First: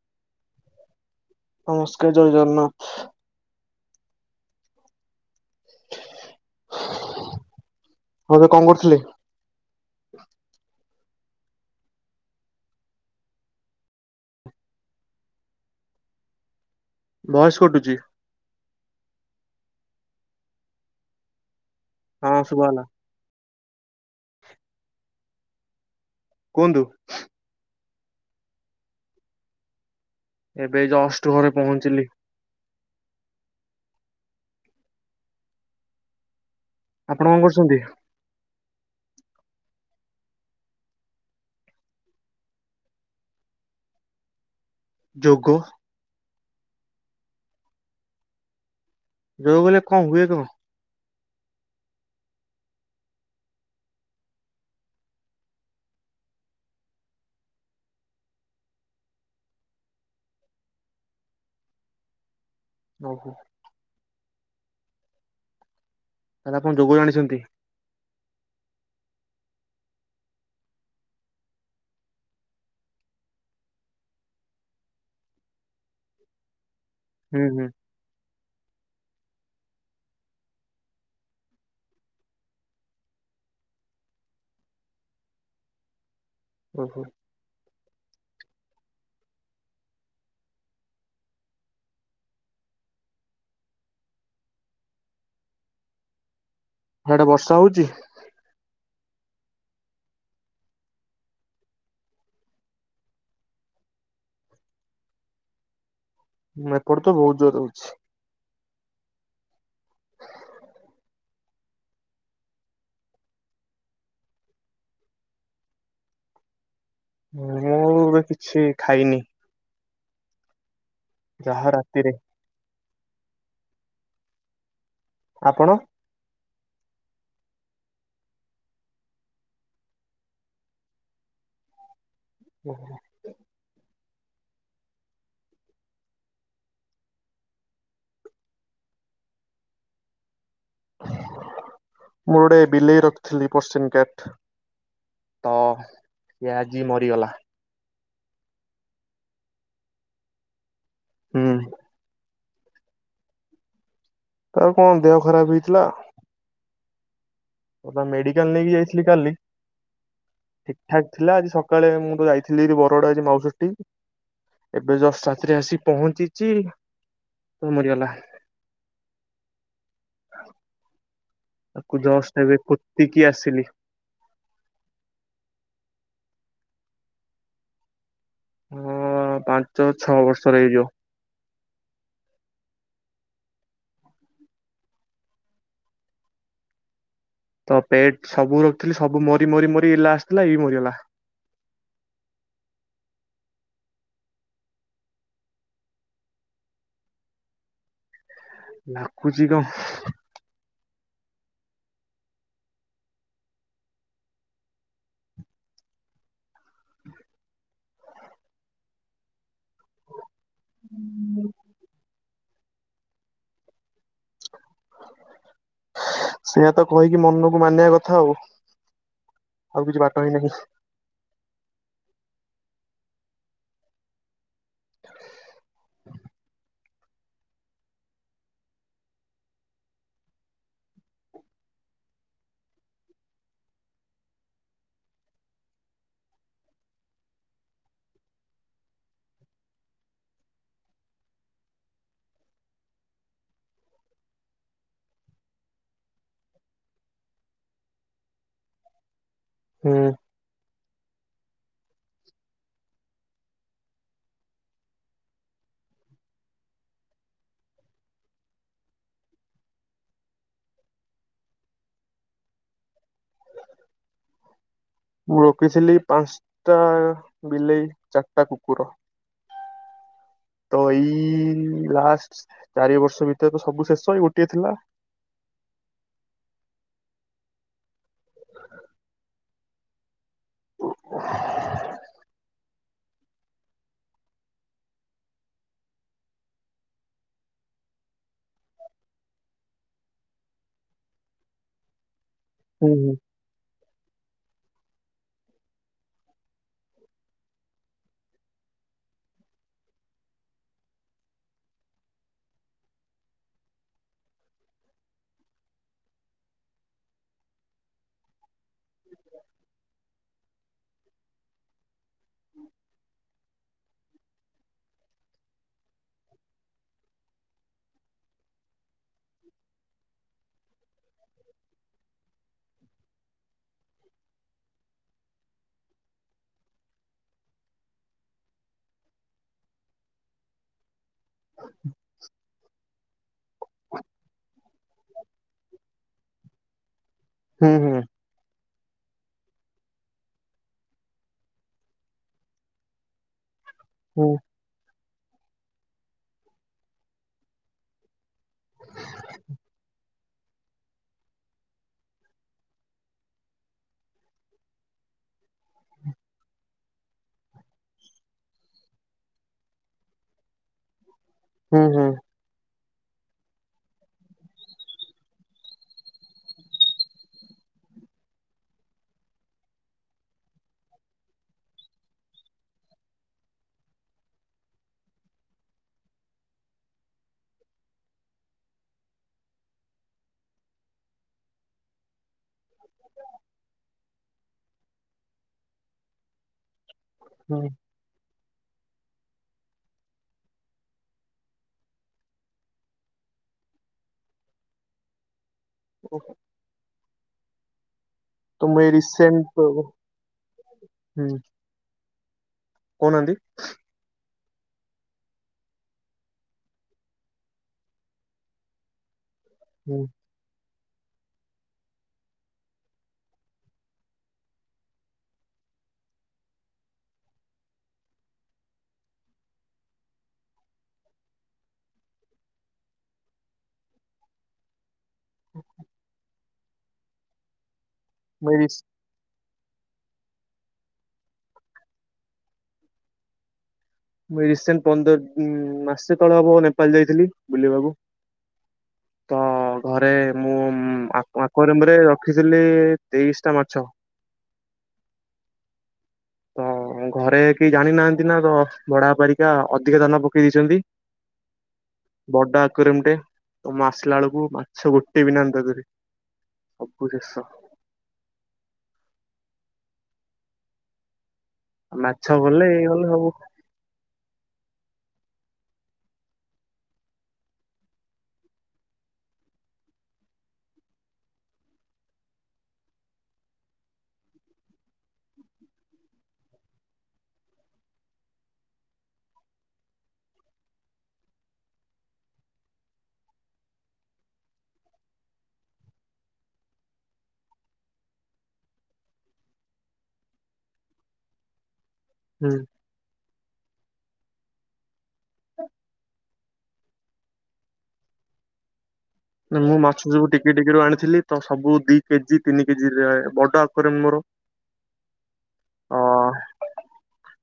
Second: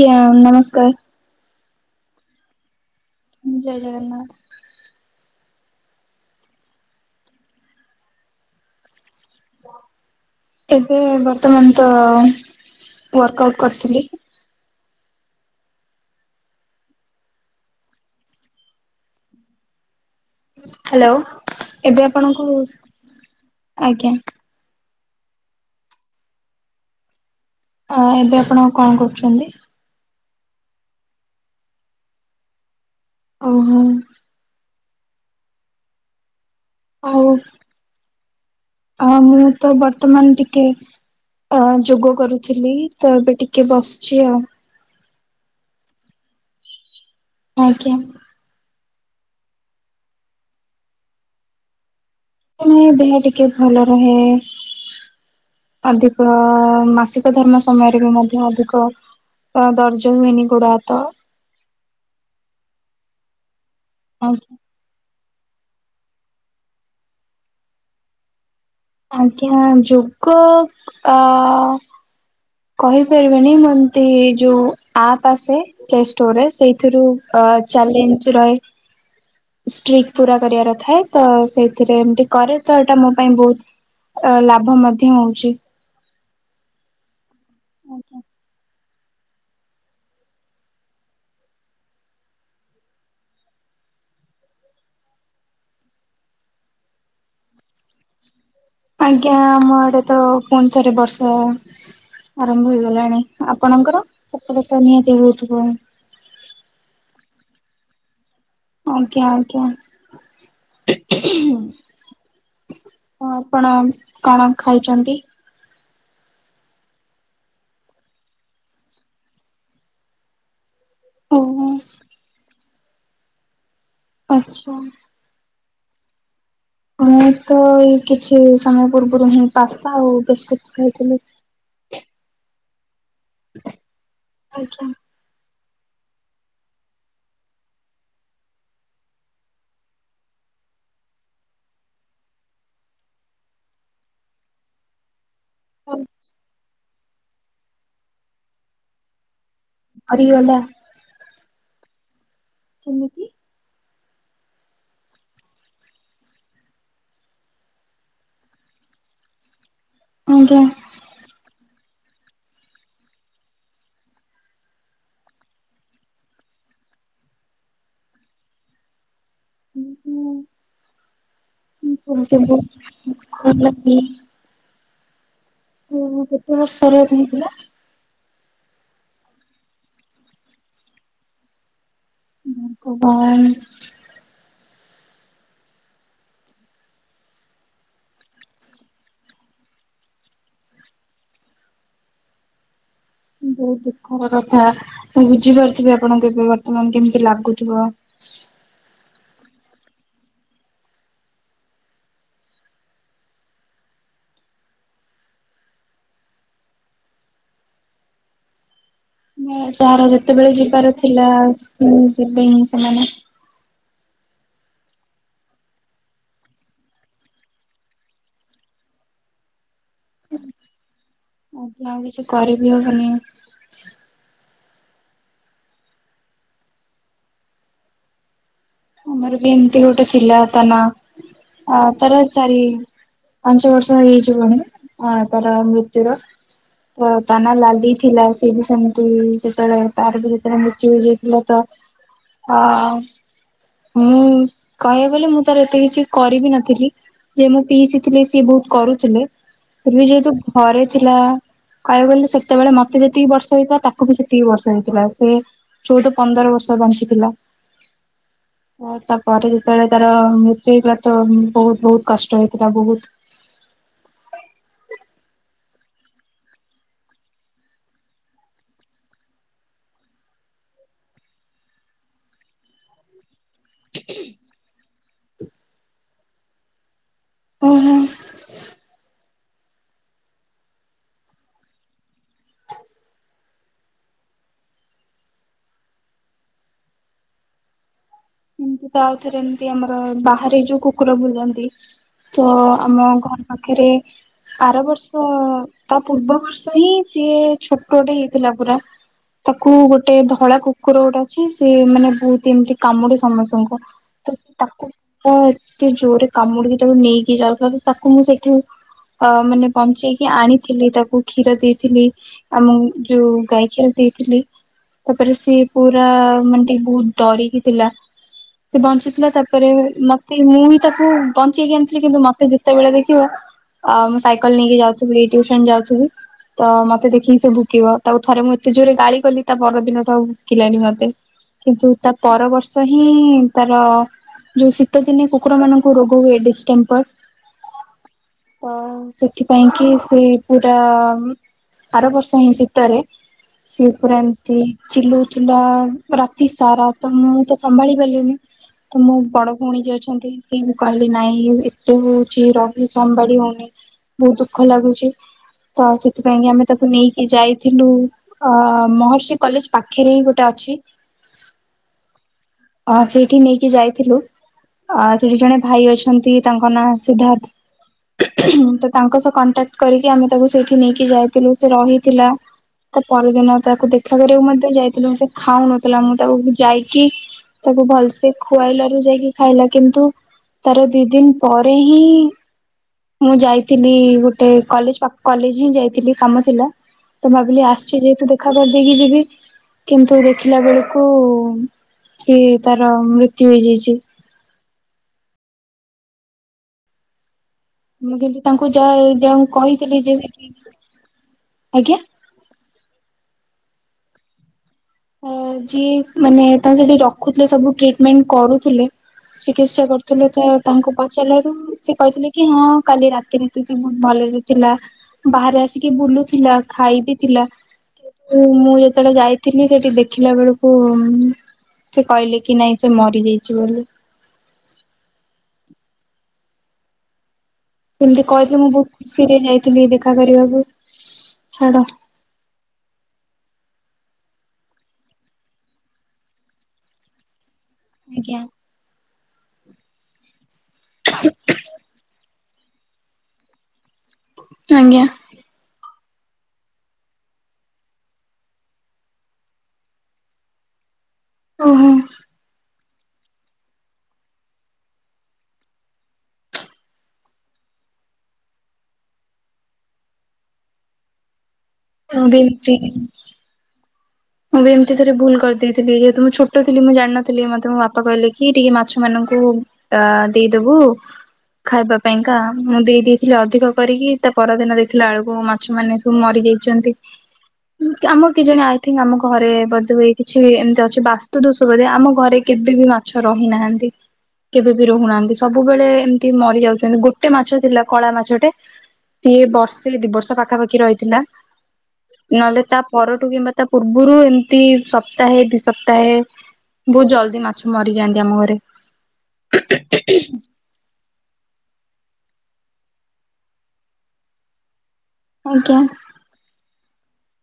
[unintelligible] ନମସ୍କାର ନମସ୍କାର ଜୟ ଜଗନ୍ନାଥ। ଜୟ ଜଗନ୍ନାଥ। [inaudible] ହଉ ଏବେ କଣ କରୁଥିଲେ? ଏବେ ବର୍ତ୍ତମାନ ତ ୱାର୍କ ଆଉଟ କରିଥିଲି ଭଏସ କଟୁଚି ହ୍ୟାଲୋ ଏବେ ହଁ ଆପଣଙ୍କୁ ଶୁଭାଗଲା ଆଜ୍ଞା [inaudible] କୁହନ୍ତୁ ଅ ଏବେ ଆପଣ କଣ କରୁଛନ୍ତି? ଏବେ ଯଷ୍ଟ ଘରେ ପହଞ୍ଚିଲି। ଓହୋ ଆପଣ କଣ କରୁଛନ୍ତି? ଆଉ ମୁଁ ତ ବର୍ତ୍ତମାନ ଟିକେ ଅ ଯୋଗ କରୁଥିଲି ତ ଏବେ ଟିକେ ବସିଛି ଆଉ। ଯୋଗ ଆଜ୍ଞା ଯୋଗ କଲେ କଣ ହୁଏ କଣ? ମାନେ ଦେହ ଟିକେ ଭଲ ରହେ ଅଧିକ ମାସିକ ଧର୍ମ ସମୟରେ ବି ମଧ୍ୟ ଅଧିକ ଅଁ ଦର୍ଜ ହୁଅନି ଗୋଡହାତ। ଓହୋ ହଉ ସାର୍ ଆପଣ ଯୋଗ ଜଣିଛନ୍ତି ଆଜ୍ଞା ଯୋଗ ଆ କହିପାରିବିନି ମୁଁ ଏମିତି ଯୋଉ ଆପ ଆସେ ପ୍ଲେ ଷ୍ଟୋରରେ ସେଇଥିରୁ ଅ ହୁଁ ହୁଁ ଚାଲେଞ୍ଚେ ରଏ ଷ୍ଟ୍ରିକ ପୁରା କରିବାର ଥାଏ ତ ସେଇଥିରେ ଏମତି କରେ ତ ଏଇଟା ମୋ ପାଇଁ ବହୁତ ଅ ଲାଭ ମଧ୍ୟ ହଉଚି। ଓ ହୋ ଆଜ୍ଞା। ହିଆଡେ ବର୍ଷା ହଉଚି? ଆଜ୍ଞା ଆମ ଏଡେ ତ ପୁଣି ଥରେ ବର୍ଷା ଆରମ୍ଭ ହେଇଗଲାଣି ଆପଣଙ୍କର ସେପଟେ ତ ନିହାତି ହୋଉଥିବ। ଉଁ ଏପଟେ ତ ବହୁତ ଜୋର ହୋଉଛି। ଆଜ୍ଞା ଆଜ୍ଞା ହ ଆପଣ କଣ ଖାଇଛନ୍ତି? ମୁଁ ଏବେ କିଛି ଖାଇନି। ଓହୋ ଯାହା ରାତିରେ ଆଚ୍ଛା ଆପଣ? ମୁଁ ତ ଏଇ କିଛି ସମୟ ପୂର୍ବରୁ ହିଁ ପାସ୍ତା ଆଉ ବିସ୍କୁଟ ଖାଇଥିଲି। ଓହୋ ଆଜ୍ଞା ମୁର ଗୋଟେ ବିଲେଇ ରଖିଥିଲି ପର୍ସିନ୍ କ୍ୟଟ ତ ଏ ଆଜି ମରିଗଲା। ଆଉ ଟିକେ [unintelligible] ହୁଁ କେମିତି? ଆଉ କଣ ଦେହ ଖରାପ ହେଇଥିଲା ଆଉ ତାକୁ ମେଡିକାଲ ନେଇକି ଯାଇଥିଲି କାଲି। ଆଜ୍ଞା ଠିକ୍ ଠାକ୍ ଥିଲା ଆଜି ସକାଳେ ମୁଁ ତ ଯାଇଥିଲି ବରଗଡ ଆଜି ମାଉସୀ ଘରଟି ଏବେ ଜଷ୍ଟ ରାତିରେ ଆସି ପହଞ୍ଚିଛି [unintelligible] ମରିଗଲା ହଁ ତାକୁ ଜଷ୍ଟ ଏବେ ବହୁତ ପୋତିକି ଆସିଲି ଭଲ ଉଁ ହୁଁ କେତେ ବର୍ଷର ହେଇଥିଲା? ଉଁ ପାଞ୍ଚ ଛଅ ବର୍ଷର ହେଇଯିବ। ଉଁ [unintelligible] ତ ପେଟ ସବୁ ରଖିଥିଲି ସବୁ ମରି ମରି ମରି ଏଇ ଲାଷ୍ଟ ଥିଲା ଏଇ ମରିଗଲା। ବହୁତ ଦୁଃଖର କଥା ମୁଁ ବୁଝିପାରୁଥିବି ଆପଣଙ୍କୁ ଏବେ ବର୍ତ୍ତମାନ କେମିତି ଲାଗୁଥିବ। ଲାଗୁଚି କଣ [inaudible] ଯାହାର ଯେତେବେଳେ ଯିବାର ଥିଲା ଯିବେହିଁ ସେମାନେ। [inaudible] ସେଆତ କହିକି ମନକୁ ମାନିବା କଥା ଆଉ ଆଉ କିଛି ବାଟ ହିଁ ନାହିଁ। ଆଜ୍ଞା ଆଉ କିଛି କରିବି ହବନି। [inaudible] ଆମର ବି ଏମିତି ଗୋଟେ ଥିଲା ତ ନା ଆ ତାର ଚାରି ପାଞ୍ଚ ବର୍ଷ ହେଇଜିବଣି ଆ ତାର ମୃତ୍ୟୁୁର ଅ ତା ନା ଲାଲି ଥିଲା ସେଏ ବି ସେମିତି ଯେତେବେଳେ ତାର ବି ଯେତେବେଳେ ମୃତ୍ୟୁ ହେଯାଇଥିଲା ତ ଅ ମୁଁ କହିବାକୁ ଗଲେ ମୁଁ ତାର ଏତେ କିଛି କରିବି ନଥିଲି ଯେ ମୁଁ ପିଇସି ଥିଲି ସିଏ ବହୁତ କରୁଥିଲେ ଫିର୍ବି ହୁଁ ଯେହେତୁ ଘରେ ଥିଲା କହିବାକୁ ଗଲେ ସେତେବେଳେ ମତେ ଯେତିକି ବର୍ଷା ହେଇଥିଲା ତାକୁ ବି ସେତିକି ବର୍ଷ ହେଇଥିଲା ସେ ଚୋଉଦ ପନ୍ଦର ବର୍ଷ ବଞ୍ଚିଥିଲା। ହ ତାପରେ ଯେତେବେଳେ ତାର ମୃତ୍ୟୁ ହେଇଥିଲା ତ ବହୁତ ବହୁତ କଷ୍ଟ ହେଇଥିଲା ବହୁତ। ମୁଁ ରଖିଥିଲି ପାଞ୍ଚଟା ବିଲେଇ, ଚାରିଟା କୁକୁର। ତ ଏଇ ଲାଷ୍ଟ ଚାରି ବର୍ଷ ଭିତରେ ତ ସବୁ ଶେଷ ଏଇ ଗୋଟିଏ ଥିଲା। ଓହୋ। ହଁ। ଏମତି ତା ଆଉଥରେ ଏମତି ଆମର ବାହାରେ ଯୋଉ କୁକୁର ବୁଲନ୍ତି ତ ହୁଁ ଆମ ଘର ପାଖରେ ଆର ବର୍ଷ ତା ପୂର୍ବ ବର୍ଷ ହିଁ ସିଏ ଛୋଟଟେ ହେଇଥିଲା ପୁରା। ତାକୁ ଗୋଟେ ଧଳା କୁକୁର ଗୋଟେ ଅଛି ସେ ମାନେ ବହୁତ ଏମିତି କାମୁଡେ ସମସ୍ତଙ୍କୁ। ତ ତାକୁ ତ ଏତେ ଜୋରରେ କାମୁଡିକି ତାକୁ ନେଇକି ଯାଉଥିଲା ତ ତାକୁ ମୁଁ ସେଇଠୁ ଅ ମାନେ ବଞ୍ଚେଇକି ଆଣିଥିଲି ତାକୁ କ୍ଷୀର ଦେଇଥିଲି, ଆମ ଯୋଉ ଗାଈ କ୍ଷୀର ଦେଇଥିଲି। ତାପରେ ସିଏ ପୁରା ମାନେ ଟିକେ ବହୁତ ଡରିକି ଥିଲା। ସେ ବଞ୍ଚିଥିଲା ତାପରେ ମତେ ମୁଁ ବିି ତାକୁ ବଞ୍ଚେଇକି ଆଣିଥିଲି କିନ୍ତୁ ମତେ ଯେତେବେଳେ ଦେଖିବ ଅ ମୁଁ ସାଇକେଲ ନେଇକି ଯାଉଥିବି ଟିୁସନ ଯାଉଥିବି। ତ ମତେ ଦେଖିକି ସେ ଭୁକିବ ତାକୁ ଥରେ ମୁଁ ଏତେ ଜୋରେ ଗାଳି କଲି ତା ପରଦିନ ଠୁ ଆଉ ଭୁକିଲାନି ମତେ। କିନ୍ତୁ ତା ପରବର୍ଷ ହିଁ ତାର ଯୋଉ ଶୀତ ଦିନେ କୁକୁର ମାନଙ୍କୁ ରୋଗ ହୁଏ ଡିସେମ୍ବର। ହୁଁ ହୁଁ। ତ ସେଥିପାଇଁ କି ସେ ପୁରା ଆର ବର୍ଷ ହିଁ ଶୀତରେ ସିଏ ପୁରା ହୁଁ ଏମତି ଚିଲଉଥିଲା ରାତି ସାରା ତ ମୁଁ ତ ସମ୍ଭାଳି ପାରିଲିନି। ତ ମୋ ବଡ ଭଉଣୀ ଯିଏ ଅଛନ୍ତି ସିଏ ବି କହିଲି ନାଇଁ ଏତେ ହଉଛି ରହି ସମ୍ଭାଡି ହଉନି ବହୁତ ଦୁଃଖ ଲାଗୁଛି। ତ ସେଥିପାଇଁ କି ଆମେ ତାକୁ ନେଇକି ଯାଇଥିଲୁ। ଅ ମହର୍ଷି କଲେଜ ପାଖରେ ହିଁ ଗୋଟେ ଅଛି। ହୁଁ ହୁଁ। ହଁ ସେଇଠି ନେଇକି ଯାଇଥିଲୁ। ଅ ସେଠି ଜଣେ ଭାଇ ଅଛନ୍ତି ତାଙ୍କ ନାଁ ସିଦ୍ଧାର୍ଥ। ତ ତାଙ୍କ ସହ କଣ୍ଟାକ୍ଟ କରିକି ଆମେ ତାକୁ ସେଇଠି ନେଇକି ଯାଇଥିଲୁ ସେ ରହିଥିଲା। ତା ପରଦିନ ତାକୁ ଦେଖା କରିବାକୁ ମଧ୍ୟ ଯାଇଥିଲୁ ସେ ଖାଉନଥିଲା ମୁଁ ତାକୁ ଯାଇକି ତାକୁ ଭଲସେ ଖୁଆଇଲାରୁ ଯାଇକି ଖାଇଲା କିନ୍ତୁ ତାର ଦି ଦିନ ପରେ ହିଁ ମୁଁ ଯାଇଥିଲି ଗୋଟେ କଲେଜ ପାଖ କଲେଜ ହିଁ ଯାଇଥିଲି କାମ ଥିଲା। ତ ଭାବିଲି ହୁଁ ଆସିଛି ଯେହେତୁ ଦେଖ ଖା କରିଦେଇକି ଯିବି, କିନ୍ତୁ ଦେଖିଲା ବେଳକୁ ସିଏ ତାର ମୃତ୍ୟୁ ହେଇଯାଇଛି। ଓହୋ। ମୁଁ କିନ୍ତୁ ତ ତାଙ୍କୁ ମୁଁ ଯ ଏଇ ଯ ରିସେଣ୍ଟ କହିଥିଲି ଯେ ସେଠି, ହୁଁ ଆଜ୍ଞା? କହୁନାହାନ୍ତି। ଯିଏ ମାନେ ତାଙ୍କ ସେଠି ରଖୁଥିଲେ ସବୁ ଟ୍ରିଟମେଣ୍ଟ କରୁଥିଲେ। ଚିକିତ୍ସା ହୁଁ କରୁଥିଲେ ତ ତାଙ୍କୁ ପଚାରିଲାରୁ ସେ କହିଥିଲେ କି ହଁ କାଲି ରାତିରେ ତ ସେ ବହୁତ ଭଲରେ ଥିଲା। ବାହାରେ ଆସିକି ବୁଲୁଥିଲା ଖାଇବି ଥିଲା, କିନ୍ତୁ ମୁଁ ଯେତେବେଳେ ଯାଇଥିଲି ସେଠି ଦେଖିଲା ବେଳକୁ ସେ କହିଲେ କି ନାଇଁ ସେ ମରିଯାଇଛି ବୋଲି। ହଛ। କେମିତି କହିବି ମୁଁ ବହୁତ ଖୁସିରେ ଯାଇଥିଲି ଦେଖା କରିବାକୁ, ଛାଡ। ମୁଇଁ ରିସେଣ୍ଟ ପନ୍ଦର ମାସେ ତଳେ ହବ ନେପାଳ ଯାଇଥିଲି ବୁଲିବାକୁ। ଆଜ୍ଞା। ତ ଘରେ ମୁଁ ଆପଣଙ୍କ ରୁମ୍ ରେ ରଖିଥିଲି ତେଇଶ ଟା ମାଛ। ଆଜ୍ଞା। ତ ଘରେ କେହି ଜାଣି ନାହାନ୍ତି ନା ତ ଭଡା ପରାରିକା ଅଧିକା ଧାନ ପକେଇ ଦେଇଛନ୍ତି। ଓହୋ। ବଡ ଆକରେ ଏମଟେ ତ ମାସିଲା ବେଳକୁ ମାଛ ଗୋଟେ ବି ନାହାନ୍ତି ତା ଦେରେ। ସବୁ ଦେଷ। ଆଉ ମାଛ ଗଲେ ଏଇ ଏମିତି ଗଲେ ସବୁ ମୁଁ ବି ଏମିତି ଥରେ ଭୁଲ କରିଦେଇଥିଲି ଯେହେତୁ ମୁଁ ଛୋଟଥିଲି ମୁଁ ଜାଣିନଥିଲି ମତେ ମୋ ବାପା କହିଲେ କି ଟିକେ ମାଛ ମାନଙ୍କୁ ଅ ଦେଇଦବୁ। ଖାଇବା ପାଇଁକା ମୁଁ ଦେଇ ଦେଇଦେଇଥିଲି ଅଧିକ କରିକି ତା ପରଦିନ ଦେଇଥିଲା ଆଳୁକୁ ମା ଛ ମାନେ ସବୁ ମରିଯାଇଛନ୍ତି ଆମ କି ଜଣେ ଆମ ଘରେ ବୋଧେ ହଏ କିଛି ଏମିତି ଅଛି ବାସ୍ତୁ ଦୋଷ ବୋଧେ ଆମ ଘରେ କେବେ ବି ମାଛ ରହିନାହାନ୍ତି। କେବେ ବି ରହୁନାହାନ୍ତି ସବୁବେଳେ ଏମିତି ମରି ଯାଉଛନ୍ତି ଗୋଟେ ମାଛ ଥିଲା କଳା ମାଛଟେ ସିଏ ବର୍ଷେ ଦି ବର୍ଷ ପାଖାପାଖି ରହିଥିଲା। ହୁଁ। ନହେଲେ ତା ପରଠୁ କିମ୍ବା ତା ପୂର୍ବରୁ ଏମିତି ସପ୍ତାହେ ଦି ସପ୍ତାହେ ବହୁତ ଜଲ୍ଦି ମାଛ ମରିଯାଆନ୍ତି ଆମ ଘରେ। ମୁଁ ମାଛ ସବୁ ଟିକେ ଟିକେ ର ଆଣିଥିଲି ତ ସବୁ ଦି କେଜି ତିନି କେଜି ବଡ ଆକରେ ମୋର ଆଜ୍ଞା। ଅ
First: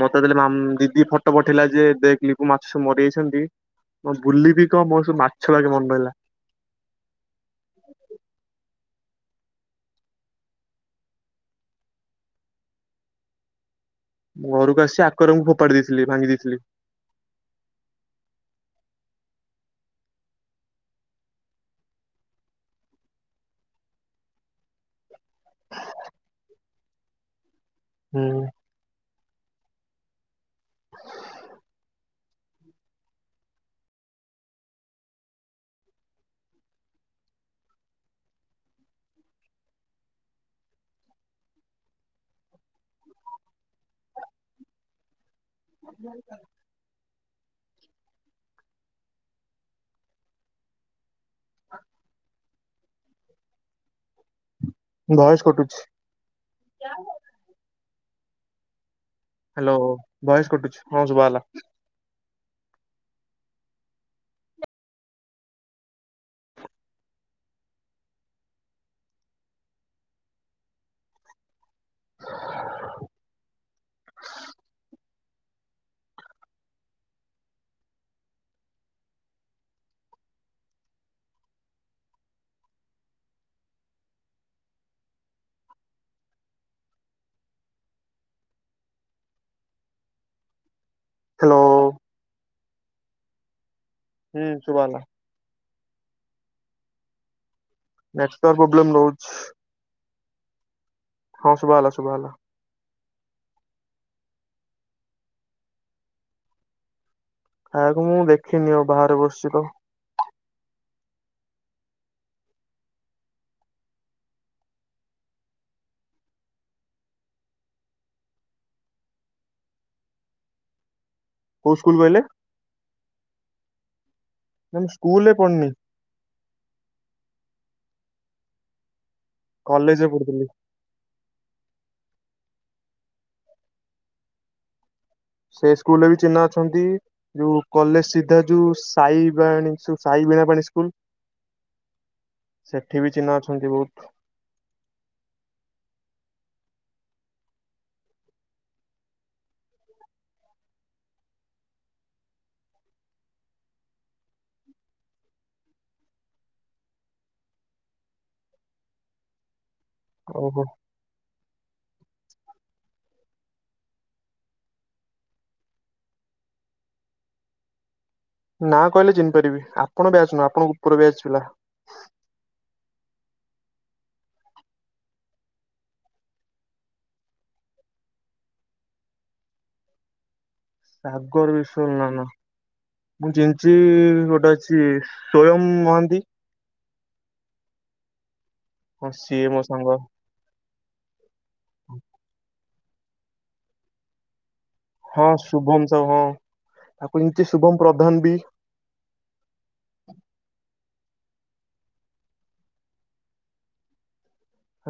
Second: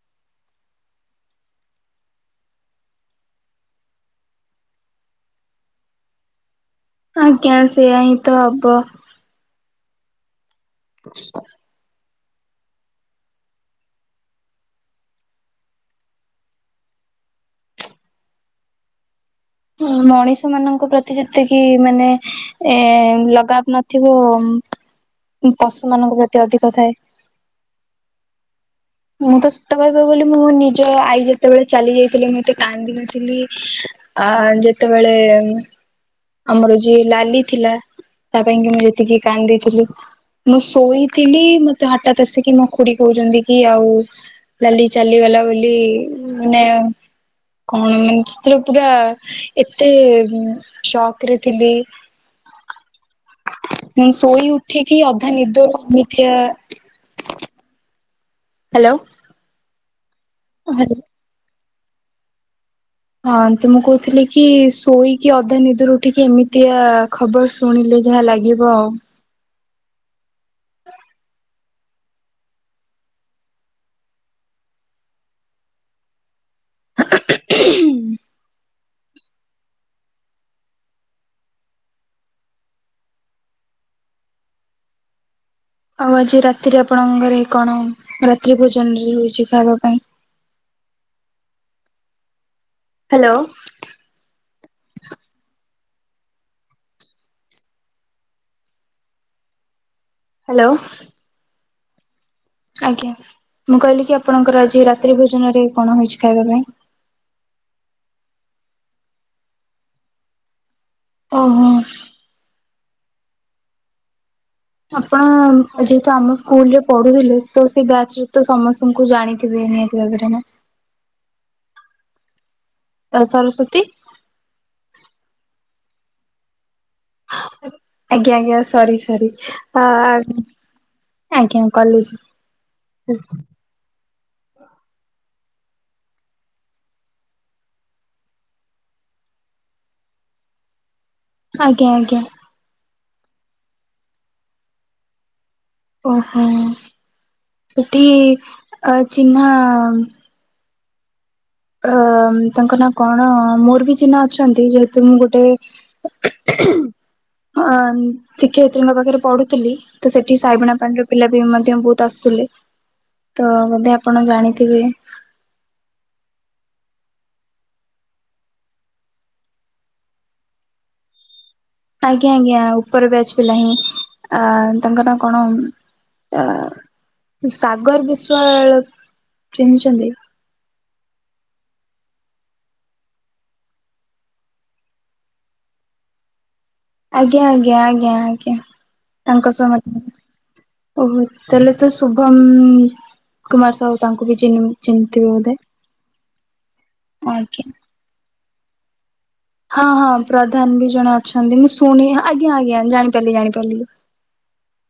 ମତେ ଦେଲେ ଦିଦି ଫଟୋ ପଠେଇଲା ଯେ ଦେଖିଲି ମାଛ ସବୁ ମରିଯାଇଛନ୍ତି। ମୁଁ ବୁଲିବି କଣ ମୋ ସବୁ ମାଛ ଲାଗେ ମନ ରହିଲା। ଆଜ୍ଞା ସେୟା ହିଁ ତ ହବ। [inaudible] ଘରକୁ ଆସି ଆକାରରଙ୍କୁ ଫୋପାଡି ଦେଇଥିଲି ଭାଙ୍ଗି ଦେଇଥିଲି। ମଣିଷ ମାନଙ୍କ ପ୍ରତି ଯେତିକି ମାନେ ଏ ଲଗାବ ନଥିବ ପଶୁ ମାନଙ୍କ ପ୍ରତି ଅଧିକ ଥାଏ। ହୁଁ। ମୁଁ ତ ସେତେ କହିବାକୁ ଗଲି ମୁଁ ମ ନିଜ ଆଈ ଯେତେବେଳେ ଚାଲି ଯାଇଥିଲଥିଲେ ମତ ଏତେ କାନ୍ଦିନଥିଲି ଆ ଯେତେବେଳେ ଆମର ଯିଏ ଲାଲି ଥିଲା ତା ପାଇଁ କି ମୁଁ ଯେତିକି କାନ୍ଦିଥିଲି। ମୁଁ ଶୋଇଥିଲି ମତେ ହଠାତ ଆସିକି ମୋ ଖୁଡି କହୁଛନ୍ତି କି ଆଉ ଲାଲି ଚାଲିଗଲା ବୋଲି ବୋଲି ମେ କଣ ମାନେର ପୁରା ଏତେ ଶକ୍ ଥିଲି ମୁଁ ଶୋଇ ଉଠି ଠିକ ହି ଅଧା ଭଏସ ନିଦର କଟୁଛି କମିଥିବା [inaudible] ହ୍ୟାଲୋ ହ୍ୟାଲୋ ଭୟସ କଟୁଛି ହ୍ୟାଲୋ ହଁ ଶୁଭା ହେଲା। ହଁ ତ ମୁଁ କହୁଥିଲି କି ଶୋଇକି ଅଧା ନିଦରୁ ଉଠିକି ଏମିତିଆ ଖବର ଶୁଣିଲେ ଯାହା ଲାଗିବ। [inaudible] ଆଉ ଆଜି ରାତିରେ ଆପଣଙ୍କର ଘରେ ରାତ୍ରି ଭୋଜନ ରେ ହଉଛି ଖାଇବା ପାଇଁ? ହ୍ୟାଲୋ। ହ୍ୟାଲୋ। ହୁଁ ସୁୁଭଲା। ନେଟୱାର୍କ ପ୍ରୋବ୍ଲେମ୍ ରହୁଛି। ହ୍ୟାଲୋ। ହଁ ଶୁଭା ହେଲା ଶୁଭା ହେଲା। ଆଜ୍ଞା ମୁଁ କହିଲି କି ଆପଣଙ୍କର ଆଜି ରାତ୍ରି ଭୋଜନରେ କଣ ହେଇଛି ଖାଇବା ପାଇଁ ଖାଇବାକୁ ମୁଁ ଦେଖିନି ଆଉ ବାହାରେ ବସିଛି ତ ଓହୋ। ଆପଣ ଯେହେତୁ ଆମ ସ୍କୁଲ ରେ ପଢୁଥିଲେ ତ ସେ ବ୍ୟାଚ୍ ରେ ତ ସମସ୍ତଙ୍କୁ ଜାଣିଥିବେ ହେଁ ରେ [unintelligible] କୋଉ ସ୍କୁଲ କହିଲେ? ସରସ୍ଵତୀ? ନା ମୁଁ ସ୍କୁଲରେ ପଡ଼ନି ଆଜ୍ଞା ଆଜ୍ଞା ସରି ସରି କଲେଜରେ ଆଁ ପଢୁଥିଲି ଆଜ୍ଞା କଲେଜ ସେ ସ୍କୁଲରେ ବି ଚିହ୍ନା ଅଛନ୍ତି ଯୋଉ କଲେଜ ସିଧା ଯୋଉ ସାଇବାଣି ସାଇ ବିଣା ପାଣି ସ୍କୁଲ ଆଜ୍ଞା ଆଜ୍ଞା। ସେଠି ବି ଚିହ୍ନା ଅଛନ୍ତି ବହୁତ ଓହୋ ସେଠି ଅ ଚିହ୍ନା ଅ ତାଙ୍କ ନାଁ କଣ ମୋର ବି ଚିହ୍ନା ଅଛନ୍ତି ଯେହେତୁ ମୁଁ ଗୋଟେ [unintelligible] ଅ ଶିକ୍ଷୟିତ୍ରୀଙ୍କ ପାଖରେ ପଢୁଥିଲି ତ ସେଠି ଓହୋ ସାଇବୀଣା ପାଣିରେ ପିଲା ବି ମଧ୍ୟ ବହୁତ ଆସୁଥିଲେ ତ ବୋଧେ ଆପଣ ଜାଣିଥିବେ ନା କହିଲେ ଚିହ୍ନି ପାରିବି ଆପଣ ବ୍ୟାଚ୍‌ ନୁହଁ, ଆପଣ ଉପର ବ୍ୟାଚ୍‌ର ପିଲା। ଆଜ୍ଞା, ଆଜ୍ଞା, ଉପର ବ୍ୟାଚ୍‌ ପିଲା ହିଁ ଆଁ। ତାଙ୍କ ନାଁ କଣ? ତା ସାଗର ବିଶ୍ଵାଳ ଚିହ୍ନିଛନ୍ତି? ସାଗର ବିଶ୍ୱାଳ ନା ନା ମୁଁ ଜିଣିଛିି ଗୋଟେ ଅଛି ସ୍ଵୟଂ ମହାନ୍ତି ଆଞା ଆଞା ଆଞା ଆଞା ହଁ ସିଏ ତାଙ୍କ ମୋ ସ ସାଙ୍ଗ [unintelligible] ଓହୋ ତାହେଲେ ତ ଶୁଭମ କୁମାର ସାହୁ ତାଙ୍କୁ ବି ଚିହ୍ନି ବେ ହଁ ଶୁଭମ ସାହୁ ହଁ ତାକୁ ଏମତି ଆଜ୍ଞା। ଶୁଭମ ପ୍ରଧାନ ବି ହଁ ହଁ ପ୍ରଧାନ ବି ଜଣେ ଅଛନ୍ତି ମୁଁ ଶୁଣି ଆଜ୍ଞା ଆଜ୍ଞା ଜାଣିପାରିଲି ଜାଣିପାରିଲି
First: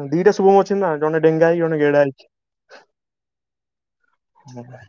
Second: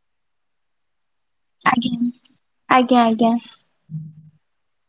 ଦିଟା ଶୁଭମ ଅଛନ୍ତି ନା ଜଣେ ଡେଙ୍ଗା ହେଇକି ଜଣେ ଆଜ୍ଞା ଗେଡା ହେଇକି ଆଜ୍ଞା ଆଜ୍ଞା। ହଁ [unintelligible] ବାଏ